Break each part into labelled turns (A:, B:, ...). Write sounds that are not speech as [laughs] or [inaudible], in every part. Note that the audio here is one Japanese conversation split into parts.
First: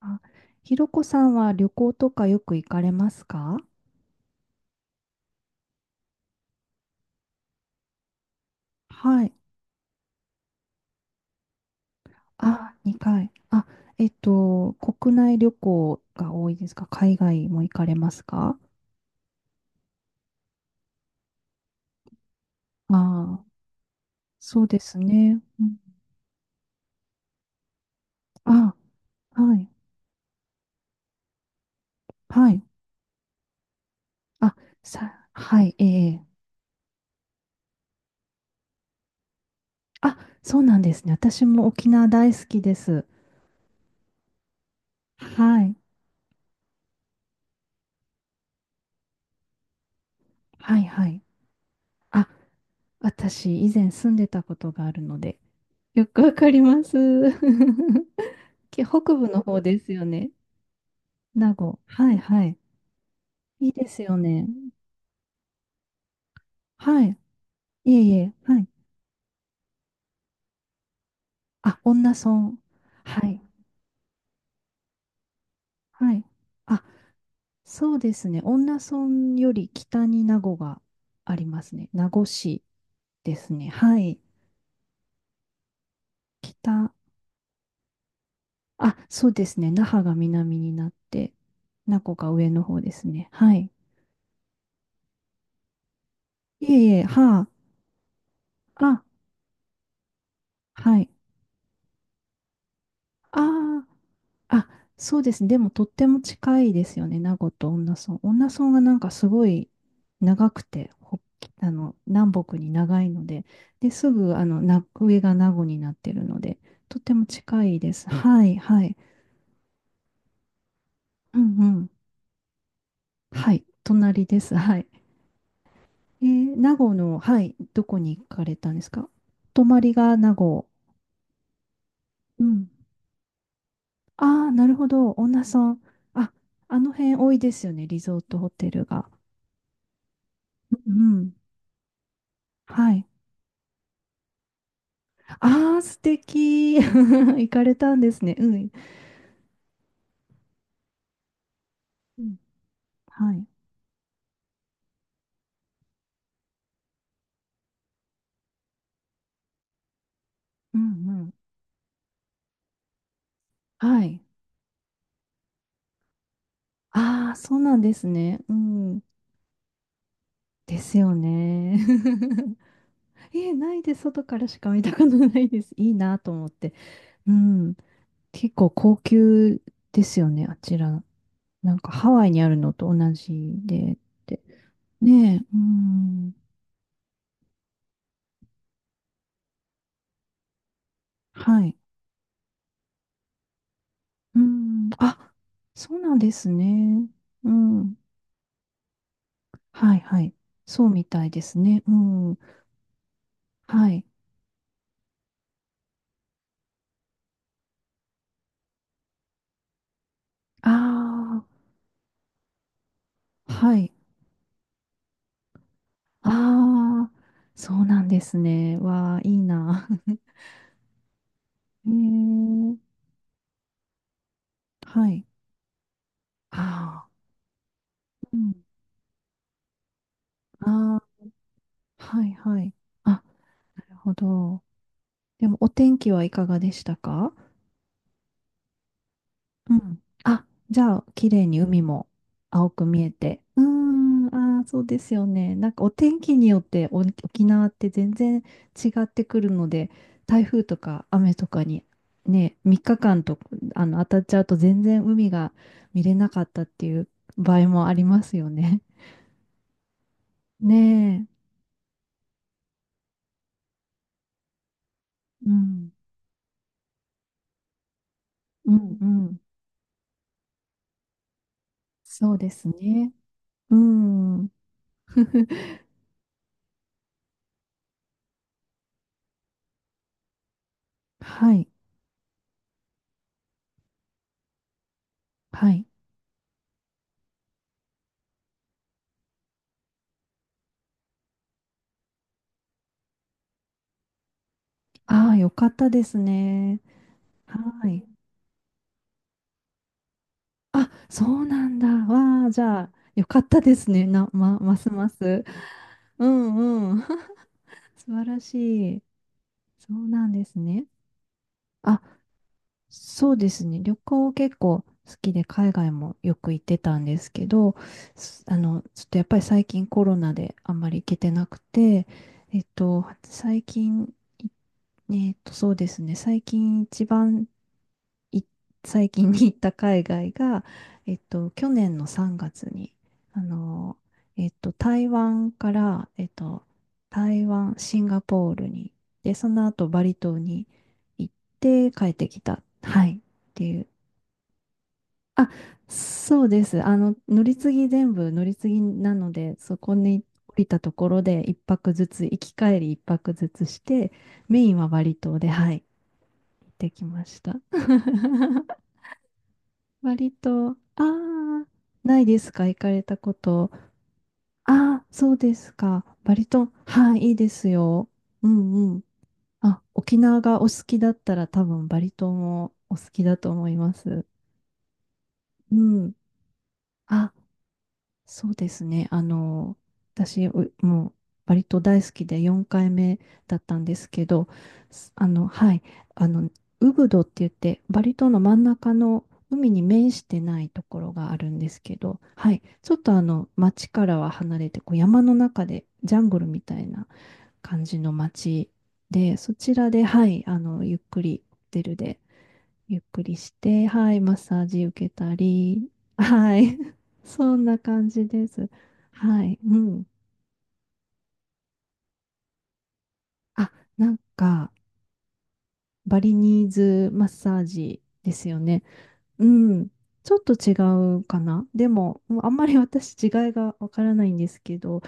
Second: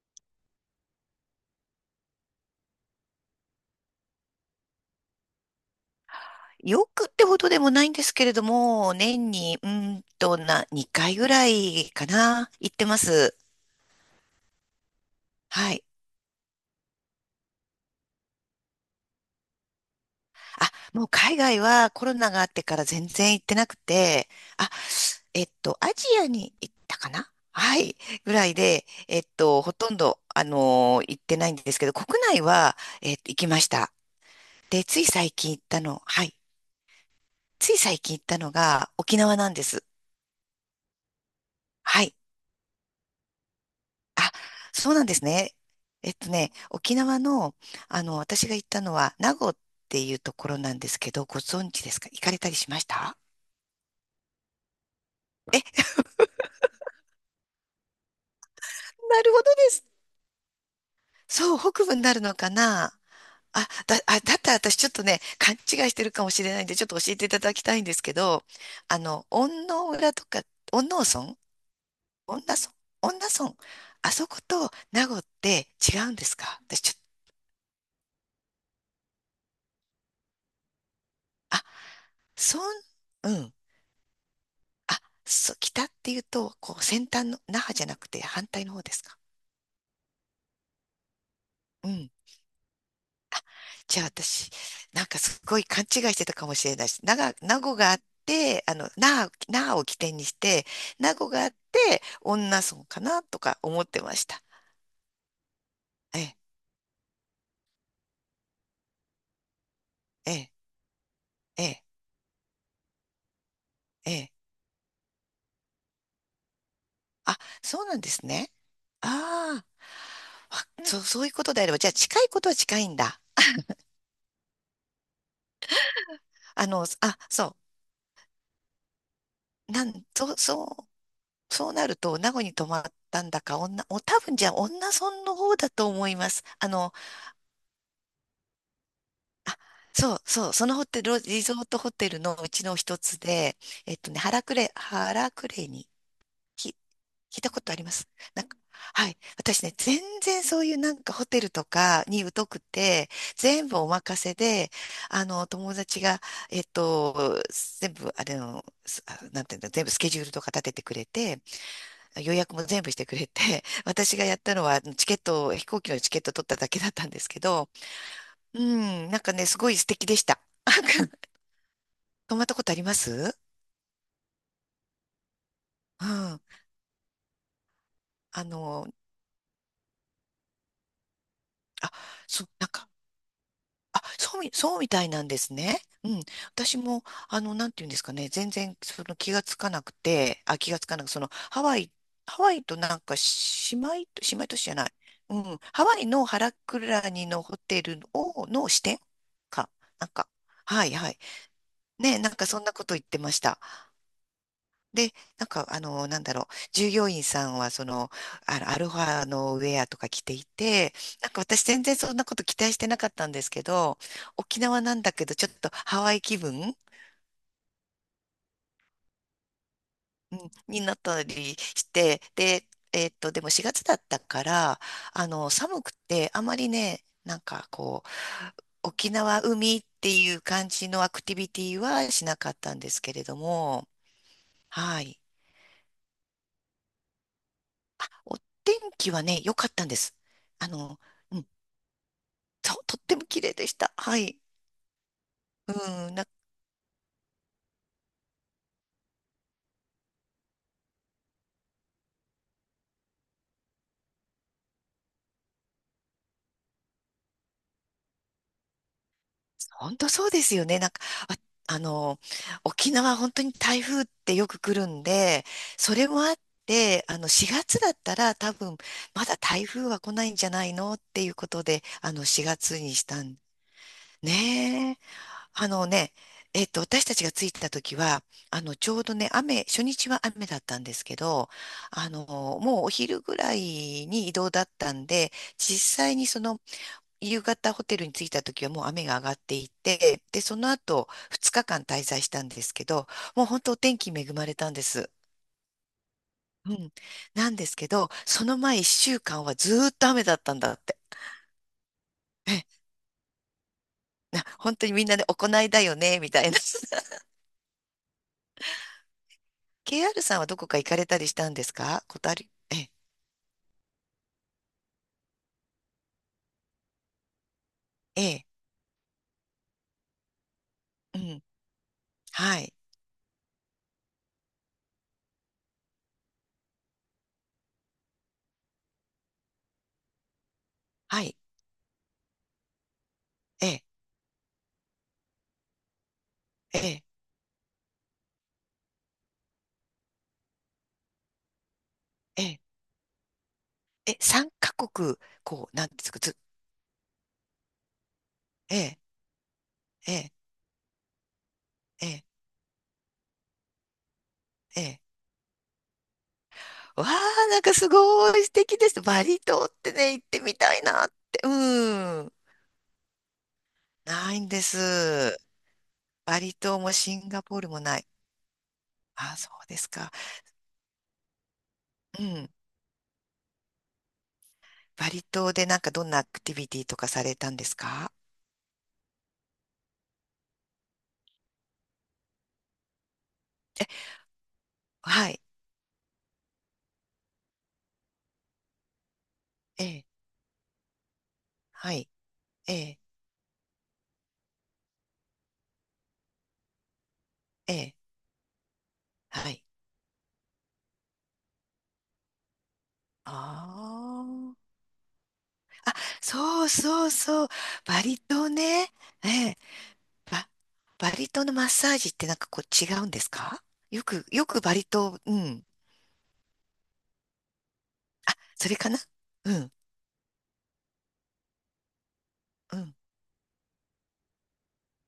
A: あ、ひろこさんは旅行とかよく行かれますか？
B: よくってほどでもないんですけれども、
A: は
B: 年
A: い。
B: に、うーんとな、2回ぐらいかな、行
A: あ、
B: ってま
A: 2回。
B: す。
A: 国内旅
B: はい。
A: 行が多いですか？海外も行かれますか？
B: もう海外はコロナがあってから
A: あ
B: 全然行
A: あ、
B: ってなくて、
A: そう
B: あ、
A: ですね。うん。
B: アジアに行ったかな。はい。ぐらい
A: あ、
B: で、
A: はい。
B: ほとんど、行ってないんですけど、国内
A: はい。
B: は、行きました。
A: あ、
B: で、つい
A: さ、
B: 最近行
A: は
B: っ
A: い、
B: た
A: え
B: の、は
A: え。
B: い。つい最近行ったのが沖縄なんです。
A: あ、そうなんですね。私も沖
B: は
A: 縄
B: い。
A: 大好きです。
B: あ、そうなんですね。
A: はい。
B: 沖縄の、私が行ったのは、名護っていうところな
A: は
B: ん
A: い、
B: です
A: は
B: け
A: い。
B: ど、ご存知ですか？行
A: あ、
B: かれたりしました？
A: 私、以前住んでたことがあるので、
B: え、
A: よくわかります。[laughs] け北
B: な
A: 部
B: るほ
A: の
B: ど
A: 方
B: で
A: で
B: す。
A: すよね。名
B: そう、
A: 護。
B: 北部に
A: は
B: な
A: い
B: るの
A: は
B: か
A: い。
B: な。
A: いいですよ
B: だっ
A: ね。
B: たら私ちょっとね、勘違いしてるかもしれないんで、ちょっと
A: は
B: 教え
A: い。
B: ていただきたいん
A: い
B: で
A: え
B: す
A: い
B: け
A: え。
B: ど、
A: はい。
B: 恩納村とか、恩納村
A: あ、恩納
B: 恩納
A: 村。
B: 村恩
A: は
B: 納
A: い。
B: 村あそこと名護って違う
A: は
B: ん
A: い。
B: ですか？私
A: あ、
B: ちょっと、
A: そうですね。恩納村より北に名護がありま
B: あ、
A: すね。名護市
B: 村、う
A: です
B: ん。
A: ね。はい。
B: あ、そう、北っていうと、
A: 北。
B: こう、先端の、那覇じゃなくて反対の方で
A: あ、
B: すか。
A: そうですね。那覇が南になって、
B: う
A: 名
B: ん。
A: 護が上の方ですね。はい。
B: じゃあ私、なんかすごい勘違いしてたかもし
A: い
B: れ
A: え
B: ない
A: い
B: し、
A: え。は
B: 名護があって、
A: あ。あ、
B: 那覇を起点にして、
A: はい。
B: 名護があって、女村かなとか思
A: あ
B: ってました。
A: あ。あ、そうですね。でもとって
B: え
A: も
B: え、
A: 近いですよね。名護と恩納村。恩納村がなんかすごい
B: え
A: 長
B: え、
A: くて、ほ
B: ええ、
A: 南北に長いので、で、
B: え
A: す
B: え。
A: ぐ、な、上が名護になってるので、とっても
B: あ、
A: 近い
B: そう
A: で
B: なん
A: す。
B: で
A: うん、
B: す
A: は
B: ね。
A: い、はい。
B: ああ、そう、そういう
A: うん
B: ことであ
A: う
B: れば、じ
A: ん。
B: ゃあ近いことは近いんだ。
A: はい、隣です。はい。
B: あ
A: 名
B: の、
A: 護の、
B: あ、
A: はい、
B: そ
A: どこに行かれたんですか？泊
B: う、
A: ま
B: な
A: り
B: ん、
A: が名
B: そう、そ
A: 護。
B: うそうなると、名護
A: う
B: に泊
A: ん。
B: まったんだか、多
A: あ
B: 分じゃ
A: あ、
B: あ、
A: なるほ
B: 女
A: ど。
B: 村
A: 恩
B: の
A: 納
B: 方だ
A: 村。
B: と思いま
A: あ、
B: す。
A: あの辺多いですよね。リゾートホテルが。
B: そのホ
A: う
B: テ
A: ん
B: ル、
A: うん。
B: リゾートホテルのうちの
A: は
B: 一
A: い。
B: つで、原クレ
A: ああ、
B: に、
A: 素
B: き、
A: 敵。[laughs]
B: 聞い
A: 行
B: たこ
A: か
B: と
A: れ
B: ありま
A: たん
B: す？
A: ですね。
B: な
A: う
B: んか、
A: ん。
B: はい。私ね、全然そういうなんかホテルとか
A: う
B: に
A: ん。
B: 疎くて、
A: はい。
B: 全部お任せで、友達が、えっと、全部、あれの、すあ、なんていうんだ、全部スケジュールとか立て
A: う
B: てくれ
A: んうん。
B: て、予約も全部してくれて、[laughs]
A: は
B: 私
A: い。
B: がやったのはチケットを、飛行機のチケット取っただけだったんです
A: ああ、
B: け
A: そう
B: ど、
A: なんですね。う
B: う
A: ん。
B: ん、なんかね、すごい素敵でした。
A: ですよ
B: [laughs]
A: ね。
B: 泊まった
A: [laughs]
B: ことあります？
A: え、ないで外からしか見たことないです。いい
B: う
A: なと
B: ん。
A: 思って。うん。
B: あ
A: 結構
B: の、
A: 高級ですよね、あちら。なん
B: あ、
A: かハワイに
B: そう、
A: ある
B: なん
A: の
B: か、
A: と同じでっ
B: あ、そう
A: て。
B: み、そうみたいなん
A: ね
B: です
A: え、う
B: ね。うん。
A: ん。
B: 私も、なんていうんですかね、全然、その気がつかなくて、あ、気がつかなく、その、ハ
A: はい。
B: ワイ、ハワイとなんか、姉
A: う
B: 妹都市じゃな
A: ん。
B: い。
A: あ、
B: うん。ハ
A: そ
B: ワ
A: う
B: イ
A: なん
B: の
A: で
B: ハ
A: す
B: ラク
A: ね。
B: ラニの
A: う
B: ホテ
A: ん。
B: ルを、の支店か。
A: はい
B: なん
A: は
B: か、
A: い。
B: は
A: そう
B: い、
A: み
B: はい。
A: たいですね。う
B: ね、なん
A: ん。
B: かそんなこと言ってました。
A: はい。
B: で、なんか、なんだろう、従業員さんは、その、アルファのウェアとか着てい
A: あ
B: て、なんか私全然そんなこと期待してなかったんです
A: あ、
B: け
A: はい。
B: ど、沖縄なんだけど、ちょっとハワイ
A: あ
B: 気分、
A: あ、そうなんですね。わあ、いいな。
B: うん、になったりし
A: [laughs] え
B: て、で、
A: ー、
B: でも4月だったから、
A: はい。
B: 寒くて、あまりね、
A: ああ、
B: なんかこう、
A: うん。
B: 沖縄海っていう感じ
A: あ
B: のアクティビティ
A: あ、
B: はし
A: はい
B: なかっ
A: はい。
B: たんですけ
A: あ、
B: れど
A: な
B: も、
A: るほど。
B: はい。
A: でも、お天気はいかがでしたか？
B: お天気はね、良かっ
A: う
B: たんで
A: ん。
B: す。
A: あ、
B: あ
A: じゃ
B: の、
A: あ、綺
B: う
A: 麗
B: ん
A: に海も青く
B: とっ
A: 見え
B: ても
A: て。
B: 綺麗
A: うー
B: でした。は
A: ん、
B: い。
A: ああ、そうですよね。なん
B: う
A: かお
B: ん、
A: 天
B: なんか、
A: 気によってお沖縄って全然違ってくるので、台風とか雨とかにね、3日間と当たっちゃうと全然海が見れなかったっていう場合もありますよね。[laughs]
B: 本当そうですよね。なんか、
A: ね
B: あ、あの、沖縄本当に台風ってよく来るんで、
A: え。うん、
B: それもあって、4月だったら多
A: う
B: 分、
A: ん、う
B: まだ
A: ん。
B: 台風は来ないんじゃないのっていうことで、
A: そうで
B: 4
A: す
B: 月にし
A: ね。
B: たん。
A: うん。
B: ねえ。あ
A: [laughs]
B: のね、私たちが着いた時は、ちょうどね、雨、初日は雨だったんですけど、
A: はい、
B: もうお昼ぐらいに移動だったんで、
A: は
B: 実
A: い。
B: 際にその夕方ホテルに着いた時はもう雨が上がっていて、で、その後2日間滞在したんですけど、もう本当お天気恵まれたんです。
A: ああ、よかったです
B: う
A: ね。
B: ん。なんです
A: は
B: け
A: い。
B: ど、その前1週間はずーっと雨だったんだっ
A: あ、
B: て。
A: そうなんだ。わあ、じゃ
B: え、
A: あ、よかったですね。な、ま、ま
B: 本当
A: す
B: にみ
A: ま
B: んなで
A: す。
B: 行いだよね、
A: う
B: みたいな。
A: んうん。
B: [laughs]
A: [laughs] 素晴らしい。そう
B: KR
A: なん
B: さん
A: で
B: はど
A: す
B: こか
A: ね。
B: 行かれたりしたんです
A: あ、
B: か？ことある？え、
A: そうですね。旅行結構好きで、海外もよく行ってたんですけど、
B: え
A: す
B: え、
A: ちょっとやっぱり最近コロナであんまり行け
B: う
A: て
B: ん。
A: なくて、
B: は
A: えっ
B: い。
A: と、最近、いそうですね。最近一番い最近に行った海外が、
B: はい。
A: 去年の3月に、あ
B: ええ、
A: の、台湾から、
B: ええ、
A: 台湾、シンガポールに、で、その後バリ島に行って帰ってき
B: ええ、
A: た。はい。っていう。
B: え、3カ国、
A: あ、
B: こう、なんですか、ず、
A: そうです。あの、乗り継ぎ全部乗り継
B: え
A: ぎ
B: え、
A: なので、そこ
B: え
A: に
B: え、
A: 降りたところで一泊ず
B: え
A: つ、
B: え、
A: 行き帰り一泊ずつして、メイン
B: え
A: は
B: え。
A: バリ島で、はい、行って
B: わ
A: き
B: あ、
A: ました。
B: なんかすごい素
A: [laughs]
B: 敵です。バリ島ってね、行っ
A: 割
B: てみ
A: と、あ
B: たいなって。う
A: あ、ない
B: ん。
A: ですか、行かれたこと。
B: ないんで
A: ああ、そう
B: す。
A: ですか。
B: バ
A: 割
B: リ
A: と、
B: 島もシ
A: はい、
B: ン
A: いい
B: ガ
A: で
B: ポー
A: す
B: ルもない。
A: よ。うんうん。
B: あ、そうで
A: あ、
B: すか。
A: 沖縄がお好きだったら多分バリ
B: う
A: 島
B: ん。
A: もお好きだと思います。
B: バリ島で
A: う
B: なんかどん
A: ん。
B: なアクティビティとかさ
A: あ、
B: れたんですか？
A: そうですね。あの、私、うもう、割と大好きで4回目だったんですけど、す
B: はい。
A: はい、あの、ウブドって言って、バリ島の真ん中の海に
B: ええ。
A: 面してないところがあるんです
B: は
A: け
B: い。
A: ど、はい、
B: え
A: ちょっ
B: え。
A: とあの、町からは離れて、こう山の中で、ジャングルみたいな
B: え
A: 感
B: え。
A: じの町で、
B: は
A: そ
B: い。
A: ちらで、はい、あの、ゆっくりホテルでゆっくりし
B: あ
A: て、はい、マッサー
B: あ。
A: ジ受けたり、は
B: そう
A: い、
B: そう
A: [laughs]
B: そう。
A: そんな
B: バ
A: 感
B: リ
A: じで
B: 島
A: す。
B: ね。え
A: はい、
B: え。
A: うん。
B: バ、バリ島のマッサージってなんかこう違うんですか？
A: あ、
B: よ
A: なん
B: く、よく
A: か、
B: バリ島、うん。
A: バリニーズマッサージですよ
B: それ
A: ね。
B: かな？
A: う
B: うん
A: ん、ちょっと違うかな。でも、もうあんまり
B: うん。
A: 私違いがわからないんですけど、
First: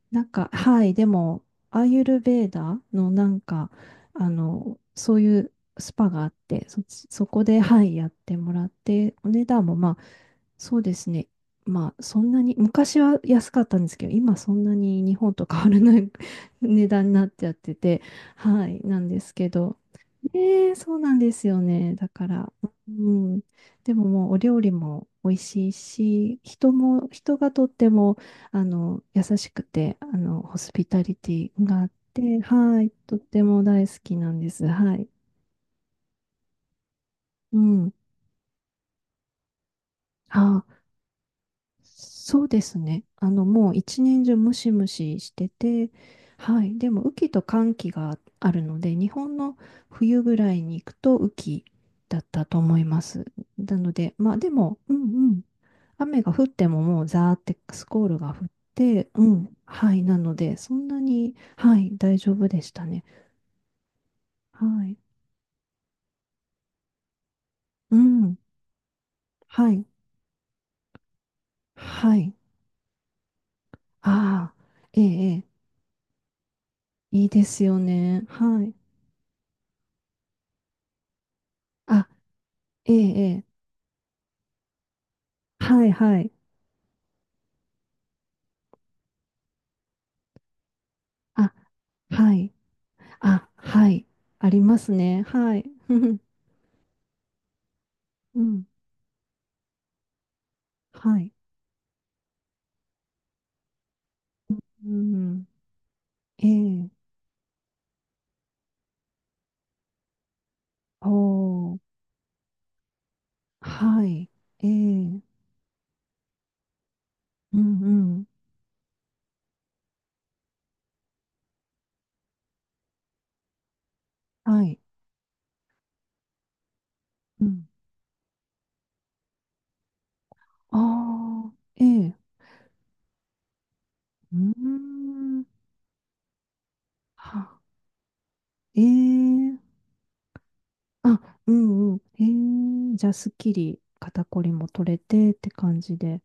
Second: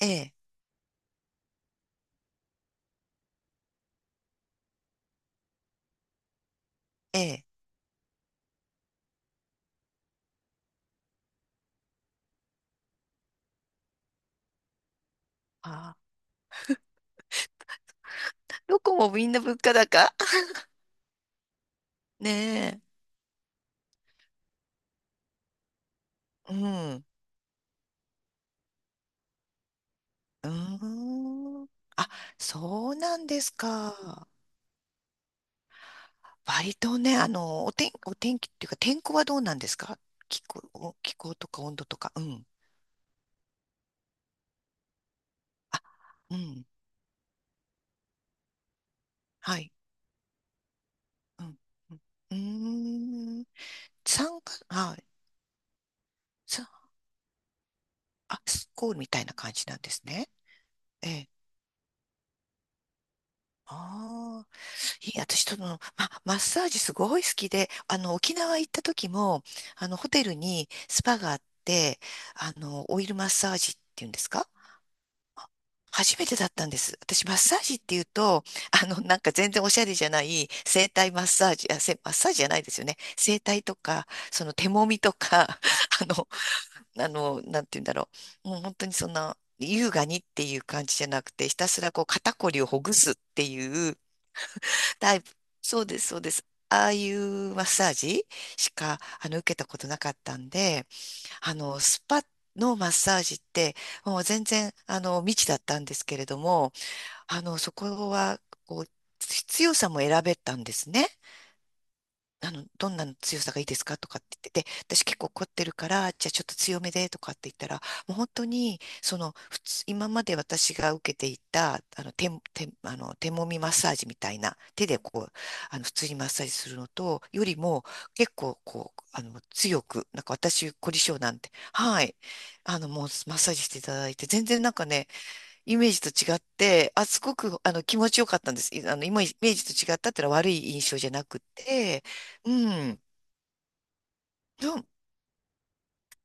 B: え
A: なん
B: え、
A: か、はい、でも、アーユルヴェーダのなんか、あの、そういうスパがあって、そっち、
B: え
A: そこ
B: え。
A: で、はい、やってもらって、お値段もまあ、そうですね。まあ、そんなに、昔は安かったんですけど、今そんなに日本と変わら
B: ああ、
A: ない [laughs] 値段になっちゃってて、は
B: ど
A: い、
B: こ
A: なん
B: も
A: で
B: みん
A: す
B: な
A: け
B: 物価
A: ど、
B: 高。
A: ええ、そうなんですよね。だ
B: [laughs]
A: から、
B: ね
A: うん。でももうお料理も美味しいし、
B: え。う
A: 人
B: ん。
A: も、人がとっても、あの、優しくて、あの、
B: う
A: ホスピ
B: ー
A: タリティ
B: ん。
A: があっ
B: あ、
A: て、はい、
B: そう
A: と
B: な
A: っ
B: んで
A: て
B: す
A: も大好き
B: か。
A: なんです。はい。
B: 割とね、
A: う
B: お天、
A: ん。
B: お天気っていうか、天候はどうなんですか？気候、
A: あ、
B: お気候とか温度とか。う
A: そ
B: ん。
A: うですね。あの、もう一年中ムシムシして
B: あ、
A: て、
B: う
A: は
B: ん。
A: い。でも、雨季と乾季があるので、日本の
B: はい。
A: 冬ぐらいに行くと雨
B: うん。
A: 季
B: うん。
A: だっ
B: う
A: たと思います。
B: ーん。
A: なので、まあ
B: 三
A: で
B: 月、
A: も、う
B: は
A: ん
B: い。
A: うん。雨が降って
B: さ、
A: ももうザーってスコールが
B: あ、
A: 降っ
B: スコールみ
A: て、
B: た
A: う
B: いな感
A: ん。
B: じなんで
A: は
B: す
A: い。な
B: ね。
A: ので、そんな
B: ええ。
A: に、はい、大丈夫でしたね。
B: ああ。
A: はい。
B: いい、私、マッサージすごい好きで、
A: う
B: 沖
A: ん。
B: 縄行った時も、
A: はい。
B: ホテルにスパがあって、
A: はい。
B: オイルマッサージっていうんですか？
A: ああ、ええ、ええ、
B: 初めてだったんです。私、
A: いい
B: マッ
A: で
B: サ
A: す
B: ージ
A: よ
B: っていう
A: ね。
B: と、
A: はい。
B: なんか全然おしゃれじゃない、整体マッサージ、あ、せ、
A: あ、
B: マッサージじゃないですよ
A: え
B: ね。
A: え、
B: 整
A: ええ、
B: 体とか、その手揉みとか、
A: はい、
B: [laughs] あ
A: は
B: の、
A: い。
B: あの、なんて言うんだろう。もう本当にそんな、優雅にっていう感じじゃなくて、
A: あ、
B: ひたすらこう肩
A: は
B: こ
A: い。
B: りをほぐすって
A: あ、
B: い
A: は
B: う、
A: い。あります
B: タイ
A: ね。
B: プ。
A: はい。
B: そう
A: [laughs]
B: で
A: ふ
B: す、そ
A: ふ、
B: うです。ああいうマッサージ
A: うん。
B: しか、受けたことなかったんで、
A: はい。
B: スパのマッサージって、もう全然、
A: う
B: 未
A: ん。
B: 知だったんですけれど
A: え
B: も、
A: え。
B: そこは、こう、必要さも選べたんです
A: お
B: ね。
A: ー。
B: どんなの強さがいいですか
A: は
B: とかっ
A: い。
B: て言って
A: え
B: て、私結
A: え。
B: 構凝ってるから、じゃあちょっと強めでとかって言っ
A: う
B: たら、
A: んう
B: もう
A: ん。
B: 本当に、その、普通、今まで私が受けていた、あの、手、手、あの、手もみマッサージみたいな、
A: はい。
B: 手でこう、普通にマッサージするのと、
A: う
B: より
A: ん。
B: も、結構こう、強く、なんか私、凝り性なん
A: あ
B: て、
A: あ。え
B: は
A: え。
B: い、もうマッサージしていただいて、
A: う
B: 全然なんか
A: ー
B: ね、
A: ん。
B: イメージと違って、あ、すごく、
A: は。
B: 気持ちよかったんです。
A: え
B: いあの、今、イメー
A: え。
B: ジと違ったっていうのは悪い印象じゃ
A: あ、
B: なく
A: うんうん。
B: て、う
A: ええ。
B: ん。
A: じゃあ、すっきり肩こり
B: う
A: も
B: ん。
A: 取れてって感じで。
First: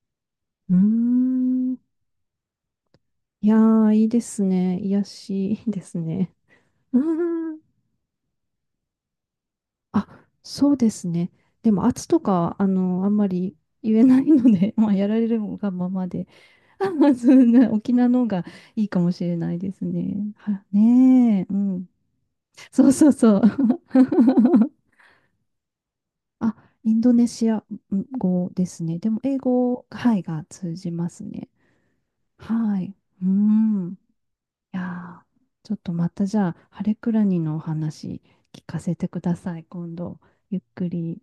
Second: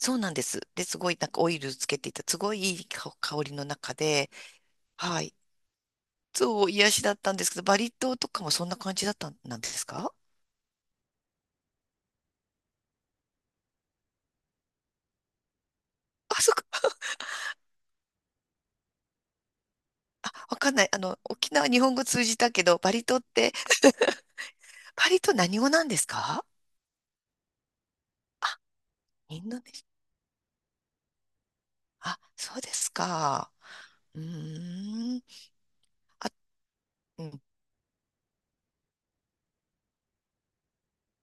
B: そうなんです。
A: うー
B: で、すごい、なんかオイル
A: ん。
B: つけていた、すごいいい香
A: い
B: り
A: や
B: の
A: ー、
B: 中
A: いいで
B: で、
A: すね。癒や
B: はい。
A: し、いいですね。
B: そう、癒
A: [laughs] う
B: しだったんです
A: ー
B: け
A: ん、
B: ど、バリ島とかもそんな感じだったん、なんですか？
A: あ、そうですね。でも圧とかは、あの、あんまり言えないので、[laughs] まあ、やられるがままで、
B: あ、そっ
A: [laughs]
B: か、
A: あ、まあ、そんな、沖縄の方がいいかもしれないですね。
B: わ
A: は、
B: かんない。
A: ねえ、
B: 沖
A: う
B: 縄日
A: ん。
B: 本語通じたけど、
A: そ
B: バ
A: う
B: リ
A: そう
B: 島っ
A: そう。
B: て、
A: [laughs]
B: バリ島何語なんですか？
A: あ、インドネシア
B: あ、
A: 語ですね。でも、英
B: インドネシ
A: 語、はい、が通じますね。
B: ア。あ、そうで
A: は
B: す
A: い。う
B: か。
A: ん。い
B: うーん。
A: やー、ちょっとまた
B: あ、
A: じゃあ、ハレクラ
B: う
A: ニ
B: ん
A: のお話聞かせてください、今度。ゆっくり。